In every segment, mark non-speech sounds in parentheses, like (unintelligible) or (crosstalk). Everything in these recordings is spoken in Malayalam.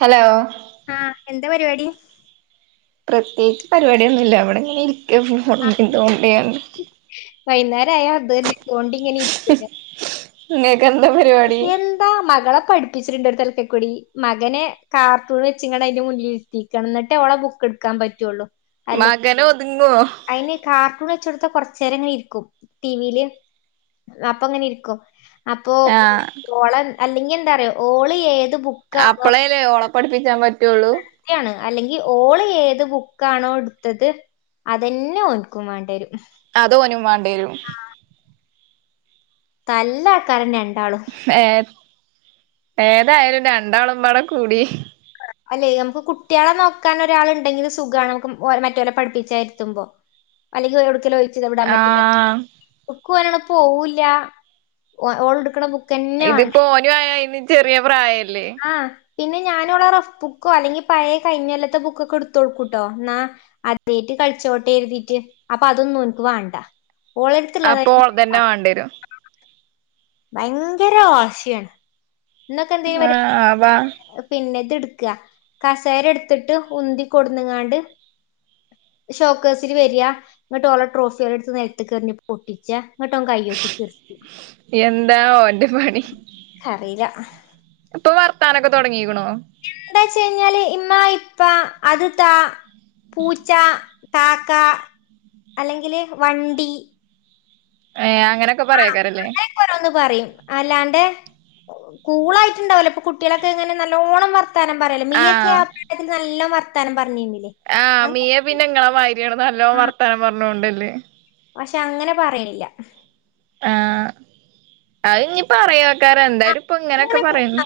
ഹലോ ആ എന്താ പരിപാടി പ്രത്യേകിച്ച് പരിപാടിയൊന്നുല്ല ഇവിടെങ്ങനെ ഇരിക്ക (unintelligible) വൈന്നേരായാ അത് തന്നെ തോണ്ടിങ്ങനെ ഇരിക്കന്നെ ഇങ്ങട് എന്താ മകളെ പഠിപ്പ് (unintelligible) ത്തൽക്കെക്കൂടി മകനെ കാർത്തൂൺ വെച്ചിങ്ങനെ അതിന്റെ മുന്നില് ഇര്ത്തിക്കാണ് ന്നിട്ടെ ഓളെ ബുക്ക് എടുക്കാൻ പറ്റുള്ളു മകനെ ഒതുങ്ങോ അയിന് കാർട്ടൂൺ വെച്ചൊടു കൊർച്ചേരങ്ങനെ ഇരിക്കും ടി വി യില് അപ്പങ്ങനെ ഇരിക്കും അപ്പൊ ആഹ് ഓളെൻ അല്ലെങ്കി എന്താ അറിയോ ഓള് ഏ അപ്പളേല്ലേ ഓളെപ്പഠിപ്പിച്ചാൻ പറ്റ് പറ്റുള്ളൂ അല്ലെങ്കിൽ ഓള് ഏത് ബുക്കാണോ എടുത്തത് അതെന്നെ ഓൻക്കും വേണ്ടി വരും അതോ ഒന്ന് വേണം പരും (unintelligible) തല്ല ആക്കാരൊക്കെണ്ട് ഏ ഏതായാലും രണ്ടാളുംപടെ കൂടി അല്ലെ നമുക്ക് കുട്ടികളെ നോക്കാൻ ഒരാളുണ്ടെങ്കിലും സുഖണ് നമുക്ക് മറ്റവരെ പഠിപ്പിച്ച ഇരുത്തുമ്പോ അല്ലെങ്കിൽ എടുക്കലോ ആഹ് (unintelligible) (unintelligible) പോവൂല്ല ഓൺ എടുക്കണ ബുക്ക്‌ ഇത്പ്പോ ഒന് ആയ ഇന് ചെറിയ പ്രായല്ല ആ പിന്നെ ഞാനുള്ള റഫ് ബുക്കോ അല്ലെങ്കി പഴ കഴിഞ്ഞ കൊല്ലത്തെ ബുക്കൊക്കെ എടുത്ത കൊടുക്കൂട്ടോ എന്നാ അതേട്ട് കളിച്ചോട്ടെ എഴുതിട്ട് അപ്പൊ അതൊന്നും ഓന്ക്ക് വാണ്ടാ അപ്പൊ ഒള്തെ ന്നെ വാണ്ടി വരും ഭയങ്കര വാശിയാണ് ഇന്നൊക്കെ ആ എന്തേലും അ ബ പിന്നെ ഇത് എടുക്കുക കസേര എടുത്തിട്ട് ഉന്തി കൊടുന്നങ്ങാണ്ട് ഷോക്കേഴ്സിൽ വര ഇങ്ങട്ട് ഓള ട്രോഫില്ലാം എടുത്ത് നൽത്ത്ക് കറിഞ്ഞ പൊട്ടിച്ച. ന്നട്ട് ഒന് കയ്യോട്ടി ചിര്ച്ചി എന്താ ഓന്റെ പണി അറീല ആഹ് (unintelligible) ഇപ്പൊ വർത്താനൊക്കെ തുടങ്ങിയിക്ക് ണോ എന്താച്ഴിഞ്ഞാല് ഇമ്മ ഇപ്പാ അത് താ പൂച്ചാ കാക്കാ അല്ലെങ്കില് വണ്ടി ഏ അങ്ങനെയൊക്കെ ആ പറയാക്കാരല്ലേ അങ്ങനെയൊക്കെ ഓരോന്ന് പറയും അല്ലാണ്ട് കൂളായിട്ടുണ്ടാവല്ലോ ഇപ്പ കുട്ടികളൊക്കെ ഇങ്ങനെ നല്ലോണം വ വർത്താനം പറയല് മീയക്കാ ആപ്രായത്തിൽ നല്ല തരമ്പ ആ മീയെ പിന്നെങ്ങളെ നിങ്ങളെ മാതിരി ആണ് നല്ലോ വർത്താനം പറഞ്ഞൊണ്ട് അല്ലേ പക്ഷെ അങ്ങനെ പറയണില്ല ആ അത് ഇനിനി പറയാെയ ക്കാര ആ, എന്തായാലും ഇപ്പൊ ഇങ്ങനെയൊക്കെ അങ്ങനെ പറയുന്നു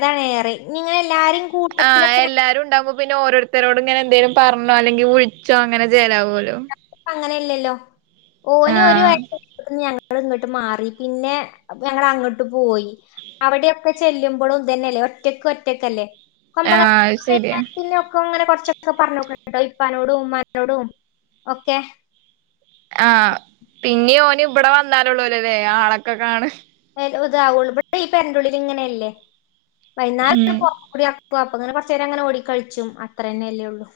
അതാണ്എറെ നിങ്ങള എല്ലരും ആ എല്ലാരും ഉണ്ടാവുമ്പോ പിന്ന ഓരോരുത്ത ത്തരോട് ഇങ്ങനെ എന്തേലും പറഞ്ഞോ അല്ലെങ്കിൽ വിഴിച്ചോ അങ്ങനെ ചലാവുമലോ നമുക്ക് അങ്ങനെയല്ലല്ലോ ഓനെ ഒരു (unintelligible) ഇങ്ങോട്ട് മാറി പിന്നെ ഞങ്ങ അങ്ങോട്ട് പോയി അവിടെയൊക്കെ ചെല്ലുമ്പോഴും തന്നെല്ലേ ഒറ്റക്ക് ഒറ്റക്കല്ലേ ആഹ് അത് ശരിയാ (unintelligible) കുറച്ചൊക്കെ പറഞ്ഞോക്കട്ടേ ഇപ്പാനോടും ഉമ്മാനോടും ഓക്കെ ആ പിന്നിം ഓന് ഇപടെ വന്നാലള്ളൂല്ലേ ആളൊക്കെ കാണാ ഇതാവുള്ളൂ ഇവിടെ ഈ പെരൻ്റേള്ളിലങ്ങനെയല്ലേ വൈനാരം ഉം ഒന്ന് പൊർത്തുക്കൂടെ നടക്കും പ്പം അപ്പത്തന്നെ കൊറച്ചേരം ഓടി കളിച്ചും അത്രന്നെ ഉള്ളൂ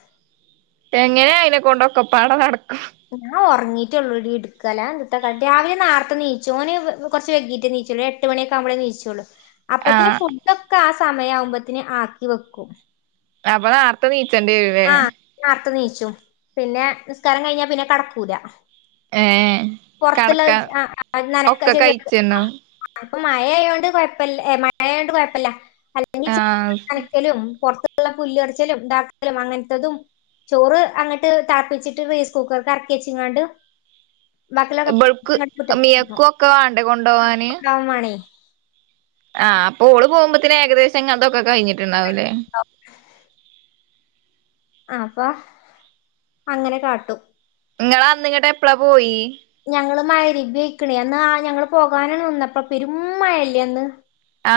എങ്ങനെ അയിനെകൊണ്ട് ഒക്കപാടേ നടക്കൂം ഞാ ഉറങ്ങിയിട്ടള്ളൂടീ ഇട്ക്ക എല്ലാതെഎത്ന്ത്താ കാട്ടാ രാവിലെ നേർത്തെ നീച്ചും ഓന്ന് കൊറച്ച് വൈകീട്ടേ നീച്ചോളൂ എട്ട് മണിഒക്കെ ആകുമ്പോഴേ നീച്ചോളു അപ്പത്തിന് ആഹ് ഫുഡ്ടൊക്കെ ആസ സമയാവുമ്പോത്തിന് ആക്കി വെക്കും ഞമ്മള് നേർത്തെ നീ ആ നേർത്തെ നീച്ചും പിന്നെ നിസ്കാരം കഴിഞ്ഞാ പിന്നെ കടക്കൂല ഏഹ് കടക്കാൻ പൊറത്തുള്ളത് ആ നനക്കാ ഒക്കെ ചെയ്യ്ണത് കഴിച്ചണ്ടാവും ഇപ്പൊ മഴയായോണ്ട് കുഴപ്പ മഴയാതോണ്ട് കുഴപ്പില്ല അല്ലെങ്കിൽ ആഹ് അലക്കലും പുറത്ത് മുറ്റത്തുള്ള പുല്ല് പർച്ചലും ണ്ടാക്കലും ലും അങ്ങനത്തതും ചോറ് അങ്ങട്ട് തളപ്പിച്ചിട്ട് റേയ്സ് കുക്കർക്ക് എർക്കി വച്ചാകാണ്ട് ഇബൾക്ക് മിയക്കൊക്കെ വാണ്ടേ കൊണ്ടവാന് ആവാൻ വേണേ ആ അപ്പോ ഓള് പോകുമ്പോത്തിന് ഏകദേശം അതൊക്കെ കഴിഞ്ഞി ണ്ടാവൂലേ അപ്പം അങ്ങനെ കാട്ടും നിങ്ങള് അന്ന്ങ്ങട്ട് എപ്പളാ പോയി ഞങ്ങള് മഗ്‌രിബയ്ക്കണേ അന്ന് ആ ഞങ്ങള് പോകാനാണ് നിന്നപ്പോ പെരും മഴല്ലേ അന്ന്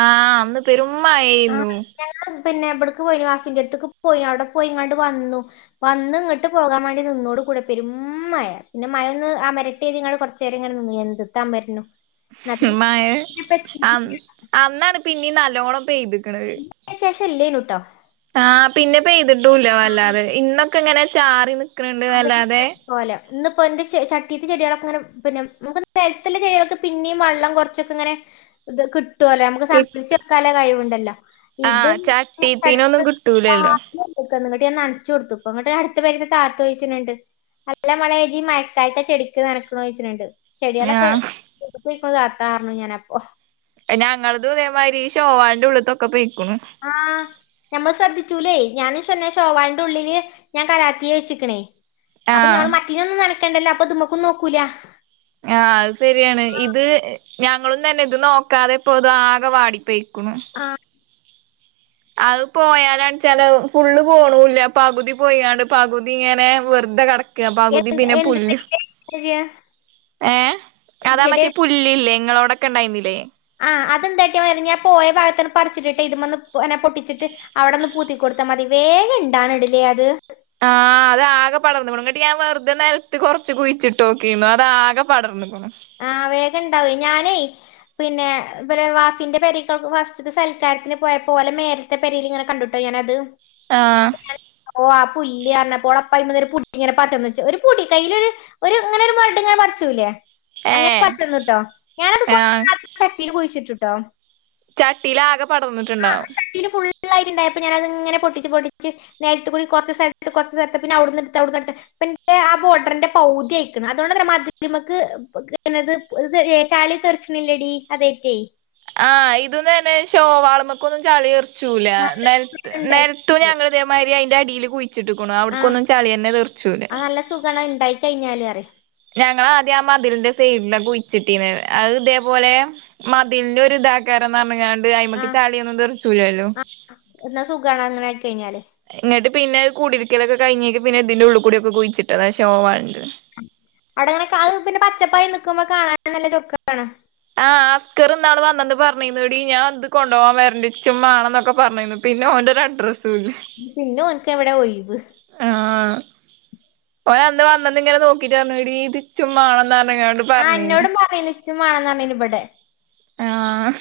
ആ അന്ന് പെരും മഴയ്ന്നു ആഹ് ഞങ്ങള് പിന്നെ ഇപട്ക്ക് പോയിനു ആഫിന്റെയടുത്തേക്ക് പോയിന്നു അവിടെ പോയി കാണ്ട് വന്നു. വന്ന് ഇങ്ങോട്ട് പോകാൻ വേണ്ടി നിന്നോട് കൂടെ പെരും മഴ പിന്നെ മഴൊന്ന് അമരട്ടേതികാണ്ട് കുറച്ചേരം ഇങ്ങനെ നിന്നു എന്ത്ത്ത് അമരരുന്നു മഴ അമം അന്നാണ് പിന്നെ നല്ലലോണം പെയ്തു (unintelligible) ചെല്ലിനൂടൊ ആ പിന്നെ പെയ്തി ട്ടുല്ല വേല്ലാതെ ഇന്നും ഇവിട്ക്കങ്ങനെ ചാറി നിൽക്കാ നിൽക്ക്ണ്ടല്ലാതെ ഇന്ന് ഇപ്പോ എന്റെ ചട്ടീത്തെ ചെടികളൊക്കെ പിന്നെ നമുക്ക് പരത്ത്ല്ലേ ചെയ്യാ പിന്നിം വെള്ളം കുറച്ചൊക്കെങ്ങനെ കി നമുക്ക് സംഭരിച്ച് വെക്കാനുള്ള കഴിവുണ്ട് അല്ല ആഹ ചട്ടിത്തിീനൊന്നും കിട്ടൂലല്ലോ അങ്ങട്ട ഞാ നനച്ച കൊടുത്ത അപ്പ അങ്ങട്ട് അടുത്ത് വരുന്ന ത ചോദിച്ചിട്ടുണ്ട് നല്ല മളിഈ മയക്കാലത്തെ ചെടിക്ക് നനക്കണന്ന് ചോദിട്ടുണ്ട് ചെടികളൊക്കെ ആഹ് ിക്ക ചത്താു ഞാന അപ്പൊ പിന്നെ ഞങ്ങളത്തേമാതിരി ോവാളിന്റെ ഉള്ളത്തൊക്കെ പോയി ക്കണ നഞമ്മൾ ശ്രദ്ധിച്ചൂലേ ഞാനും ചന ോവാളിന്റെ ഉള്ളില് ഞാൻ കലത്തിയെ വെച്ചിക്കണേ അപ്പൊ ഞങ്ങൾ ആഹ് മറ്റിനൊന്ന്ും ന നക്കണ്ടല്ലോ അപ്പൊ നമ്മുക്ക്ും നോക്കൂല ആ അത് ശരിയാണ് ഇത് ഞങ്ങളന്ന തന്നെ ഇത് നോക്കാതെ ഇപ്പോത് ആകെ വാടിപ്പോയി ക്കണ ആ അത് പോയാലടച്ചാല് ഫുള്ള് പോണില്ല പകുതി പോണ്ട് പകുതി ഇങ്ങനെ വെറുതെ കട പകുതി പിന്നെ പുല്ല് അജാ (unintelligible) ഏ അതാ മറ്റിയ പുല്ില്ലേ നിങ്ങളോട ഒക്കെണ്ടായിുന്നില്ലേ ആഹ് അതെന്തായിട്ട ഞാൻ പോയ ഭാഗത്തന്ന് പറിച്ചിട്ടിട്ട് ഇത് വന്ന്നെ പൊട്ടിച്ചിട്ട് അവിടെ ഒന്ന് പൂത്തി കൊടുത്താൽ മതി വേഗം ഇണ്ടാാണ് ഇടലേ അത് ആഹ് അത് ആകെ പടർന്ന്ക്ക്ണു ഇങ്ങട്ട് ഞാൻ വെറുതെ നിലത്ത് കുറച്ച് കുഴിച്ചി് നോക്കിരുന്നു അത ആകെ പടർന്നു ആഹ് വേഗം ഉണ്ടാവ ഞാൻ അ പിന്നെ വാഫിന്റെ പരക്കൾ ഫസ്റ്റ് സൽക്കാരത്തിന് പോയ പോലെ മേരത്തെ പരൽ ഇങ്ങനെ കണ്ടിട്ടോ ഞാനത് ആഹ ഓഹ ആ പുല്ലല് അറിഞ്ഞപ്പോൾ അപ്പ അ ഒരു പുടി ഇങ്ങനെ പന്ന് വച്ച ഒരു പൊടി കയ്യിലൊ ഒരു അങ്ങനെ ഒരു മ ഇങ്ങനെ മറച്ചുല്ലേ അങ്ങനെ ഏഹ് പച്ചന്ന കേട്ടോ ഞാനത് കൊ ആഹ് ചട്ടിയിൽ പഴിച്ചിട്ട ുട്ട ചട്ടിയിലാകെ പടർന്നിട്ടുണ്ടാവും ായിട്ടുണ്ടായപ്പൊ ഞാനത് ഇങ്ങനെ പൊട്ടിച്ച പൊിച്ച് നേരിട്ട കൂ കുറച്ചുഥത്ത് കുറ സ്ഥലത്ത് പിന്ന അവിടുന്ന എടുത്ത് അവിടുന്നടുത്ത് പിന്ന ആ ബോർഡറിന്റെ പൗതിയയിക്കണം അതുകൊണ്ട് തന്നെ മാധ്യമക്ക് ത് ചാളി തെറിച്ചണില്ലടി അതേറ്റേ ആഹ് ഇതൊന്ന് തന്നെ ോ വളമക്കൊന്നും ചാളി വർ ചൂല നല്ല നേരത്ത ഇണ്ടായിട്ടുണ്ട് ഞങ്ങളതമാരി ഡടിയിൽ കുയി ിച്ചിട്ട ആഹ് അവിടക്കൊന്നും ചളി തന്നെ തീർച്ചൂല്ലെ കഴിഞ്ഞാല അറ ഞങ്ങള ആദ്യം ആ മതിലിന്റെ സൈഡിലൊക്കെ കുഴിച്ചിട്ടീന്ന് അത് ഇതേപോലെ മതിലിന്റെ ഒരു ഇതാാക്കാരന്ന് പറഞ്ഞ അയ്മക്ക് ആഹ് ചാളിയൊന്നും തെറിച്ചൂലല്ലോ ആഹ് എന്നാ സുഖാണ് അങ്ങനെ ആയി കഴിഞ്ഞാല് പിന്നെത് കൂടിയിരിക്കലൊക്കെ അവിടെ അങ്ങനെ കാ പിന്നെ പച്ചപ്പായ നിക്കുമ്പോ കാണാനും നല്ല ചൊക്കാണ് ആ അസ്‌കർ ഇന്നാള് വന്നന്ന് പറഞ്ഞെന്നുടി ഞാൻ ഇത് കൊണ്ടോവാൻ വരണ്ട് എച്ചുംമേണന്നൊക്കെ പറഞ്ഞാരുന്നു പിന്നെ ഓന്റെ ഒരു അഡ്രസ്സ് പിന്നെ ഓൻക്ക് എവിടെയാ ഒയിവ് ആഹ് ഓൻ അന്ന് വന്നന്ന് ഇങ്ങനെ നോക്കിട്ട് പറഞ്ഞു എടീ ഇത് എനിച്ചുംമേണന്ന്റഞ്ഞു ആ എന്നോട് പറയന്ന് എച്ചുംമാണന്ന് പറഞ്ഞിന്ന് ഇവിടെ ആഹ്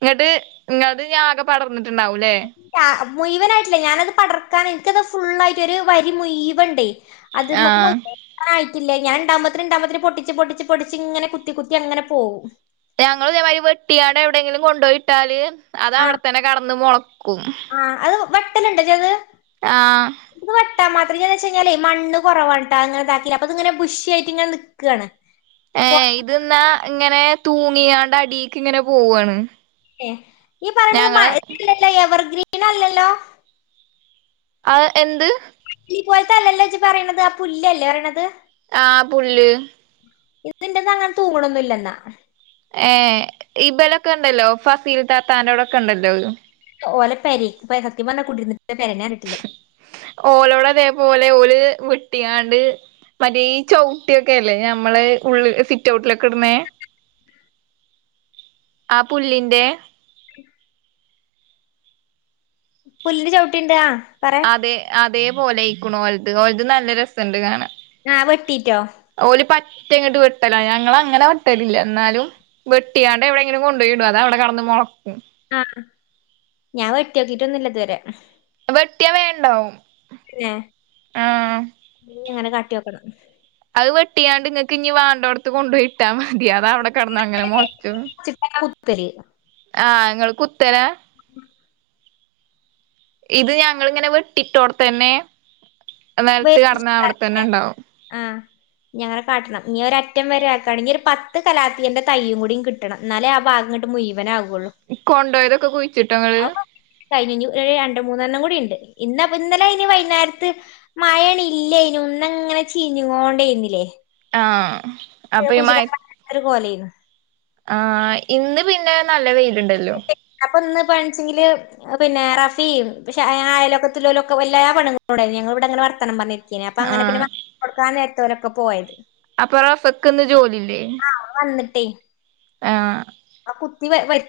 ഇങ്ങട്ട് ഇങ്ങൾടെത് ഇനി ആകെ പടർന്നിട്ട് ണ്ടാവൂലേ മുഴവനായിട്ടില്ല ഞാനത് പടർ അത് മ്മക്ക് പോ ആഹ് (unintelligible) ഇല്ല ഞാൻ ഇണ്ടാകുംമ്പത്തിനും ഇണ്ടാകുംമ്പത്തിനും പൊട്ടിച്ച് പൊട്ടിച്ച് പൊടിച്ച് ഇങ്ങനെ കുത്തി കുത്തി അങ്ങനെ പോവും ഞങ്ങള് ഇതേമാതിരി വെട്ടിയാട് എവിടെയെങ്കിലും കൊണ്ടുപോയിട്ടാല് അത് ആ അവിടെത്തന്നെ കെടന്ന് മൊളക്കും ആ (unintelligible) ആ ട്ടാ മാത്രം (unintelligible) വെച്ച് കഴിഞ്ഞാലേ മണ്ണ് കുറവാണട്ട അങ്ങനെ അതാകില അപ്പ ഇത് ഇങ്ങനെ ബുഷി ആയിട്ട് ഇങ്ങനെ നിക്കണ് ഏ ഇതിന്നാ ഇങ്ങനെ തൂണ ങ്ങിയൊണ്ട് അടിക്ക് ഇങ്ങനെ പോവുവാണ് എ ഈ പറയണത് മയ (unintelligible) എവർഗ്രീൻ പിന്നല്ലല്ലോ ആ എന്ത് ഈ പോലത്തെല്ലല്ലോ ഇജ്ജ് പറയണത് ആ പുല്ലല്ലേ പറയണത് ആ പുല്ല് ഇതിന്റെന്ന അങ്ങനെ തൂണൊന്നില്ലെന്നാ ഏ ഇബലൊക്കെ ഉണ്ടല്ലോ ഫസീൽ തത്താനോടൊക്കെ ഉണ്ടല്ലോ ഓലെ പെരെക്ക് പ്പ സത്യം പറഞ്ഞ കുടിരിന്നിട്ടില്ല ഓലോട് അതേ പോലെ (unintelligible) ഓല് വെട്ട്യാട് മറ്റേ ഈ ചവിട്ടിയൊക്കെല്ലേ നമ്മള് ഉള്ളിൽ സിറ്റ് ഔട്ടിലൊക്കെ ഇടുന്നേ ആ പുല്ലിന്റെ- പുല്ലിന്റെ ചവിട്ടി ഇണ്ട് അതെ അതെ പോലായ്ക്കണു ഓല്ത് ഓല്ത് നല്ല രസണ്ട് കാണാൻ ഞാൻ വെട്ടീറ്റോ ഒറ്റങ്ങോട്ട് വെട്ടല ഞങ്ങൾ അങ്ങനെ വെട്ടലില്ല എന്നാലും വെട്ടിയാണ്ട് എവിടെയെങ്കിലും കൊണ്ടു പോയിടും അത അവിടെ കടന്ന് മുളക്കും ആഹ ഞാൻ വെട്ടി നോക്കിട്ട ഒന്നുമില്ലതുവരെ കൃത്യമേ ഉണ്ടാവും (unintelligible) ഇങ്ങനെ അങ്ങ് കട്ട് മാറ്റി വെക്കണം അത് വെട്ടിയാണ്ട് നിങ്ങക്ക് ഇനി അതി അത അവിടെ കിടന്ന് അങ്ങനെ മുളച്ചു ത്തല് ആഹ് ങ്ങൾ കുത്തന (inaudible) ഇത് നലത്ത് കെടന്നാ അവിടെത്തന്നെ ഉണ്ടാവും ങ്ങനെ കാട്ടണം ഇനി ഒരറ്റം വരെ ആക്കുകയാണെങ്കിൽ ഒരു പത്ത് കലാത്തിന്റെ തയ്യും കൂടി കിട്ടണം എന്നാലെ ആ ഭാഗങ്ങട്ട് മുഴവനാകു (inaudible) (unintelligible) അ കഴിഞ്ഞ് രണ്ട് മൂന്നെണ്ണം കൂടി ഉണ്ട് ഇന്നപ്പ ഇന്നലെ അതിന് വൈന്നേരത്ത് മഴ അതിന് ഇല്ലേ ആഹ് അപ്പൊ ഈ മഴ പറ്റാത്തൊരു (unintelligible) ആ ഇന്ന് പിന്നെ നല്ല വെയിൽ ണ്ടല്ലോ ഇപ്പ ഇന്ന് പ കിന് അപ്പൊ അങ്ങനെ ആഹ് പിന്ന (unintelligible) കൊടുക്കാൻ (unintelligible) ത്തോരൊക്കെ പോയത് അപ്പൊ റസക്കിന്ന് ജോലില്ലേ എയ് ആഹ്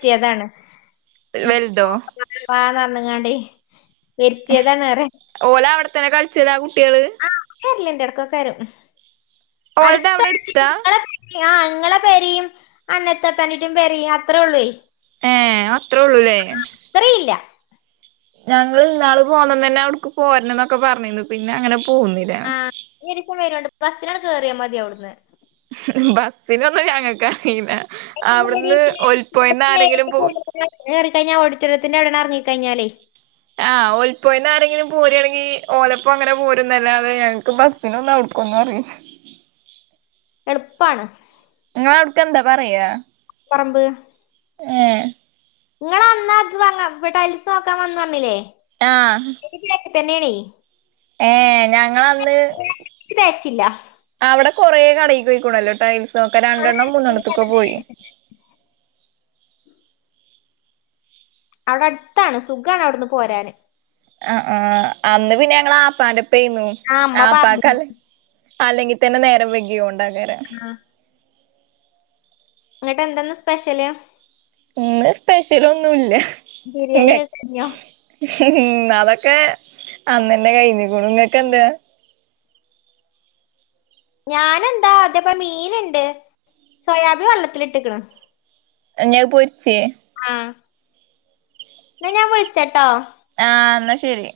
ത്യേതാണ് വല്തോ ണ്ങ്ങാണ്ടെ വെര്ത്തിയതാണ് അറെ തെന കൾച്ച്ണാ ആ കുട്ട് കുട്ട്യേള് എർല്ല്ണ്ട് എടക്കൊക്കെരും ഓൾത ഔടെ എട്ത്താ ആ ഇങ്ങളെ പെരെം അണ്ണത്തെ താനിട്ടും പെരയും അത്രേ ഒള്ളൊയ് ഏ അത്രേ ഉള്ളൂല്ലേ ഇത്രയില്ല ഞങ്ങള് ഇന്നാള് പോന്നന്നെന്നെ അവിട്ക്ക് പോരണം ന്നൊക്കെ പറഞ്ഞിന്നു പിന്നെ അങ്ങനെ പോന്നില സം വരോണ്ട് ബസ്സിനണ്ട് കേറിയാ മതി അവിട്ന്ന് ബസ്സിനൊന്നും ഞങ്ങക്കറീല (inaudible) ആരെങ്കിലും പോ ഓഡിറ്റോറിയത്തിന്റെ അവടെ ണ്ട് എറങ്ങി കയ്ഞ്ഞാല് ആ ഒൽ പൊയിന്നാരെങ്കിലും പോരാണെങ്കി ഓലപ്പങ്ങനെ പോരുംന്നല്ലാതെ ഞങ്ങക്ക് ബസ്സിന് അവ്ട്ക്കൊന്നറീല എളുപ്പാണ് ങ്ങളാട്ക്കെന്താ പറയാ പറമ്പ് എ നിങ്ങളാന്ന് അ ത് വാങ്ങ വടെ അയ്സ് നോക്കാൻ വന്നുർഞ്ഞിലേ ആഹ് തെന്നേണെ ഏ ഞങ്ങളന്ന് ഇത് തേച്ചില്ല അവടെ കൊറേ കടേക്ക് പോയ്ക്കൂണല്ലോ ടൈൽ സോക്കാന് രണ്ടെണ്ണം മൂന്നെണ്ണത്ത്ക്കോ പോയി അവടെ അട്ത്താണ് സുഖാണ് അവ്ട്ന്ന് പോരാന് അ ആ അന്ന് പിന്നെ ഞങ്ങള് ആപ്പാന്റെ പ്പേന്നു ആ അമ്മ പറഞ്ഞു ആപ്പാക്കല്ല അല്ലെങ്കിൽ തന്നെ നേരം വെകിയോണ്ടാ വേറെ ഇങ്ങട്ട് എന്താന്ന് സ്പെഷ്യല് ഇന്ന് സ്പെഷ്യൽ ഒന്നുല്ല ബിരിയാണിെ ഒക്കെ കയിഞ്ഞോ ഉം അതൊക്കെ അന്നന്നെ കയ് കുണു ങ്ങക്കെന്താ ഞാന് എന്താ അതേപോലെ മീന്ണ്ട് സോയാബീൻ വള്ളത്തിലിട്ട്ക്ക്ണ് ഞ്ഞി അത്‌ പൊരിച്ചേ ആഹ് എന്നാ ഞാൻ വിൾച്ചട്ടോ ആഹ് എന്നാ ശരി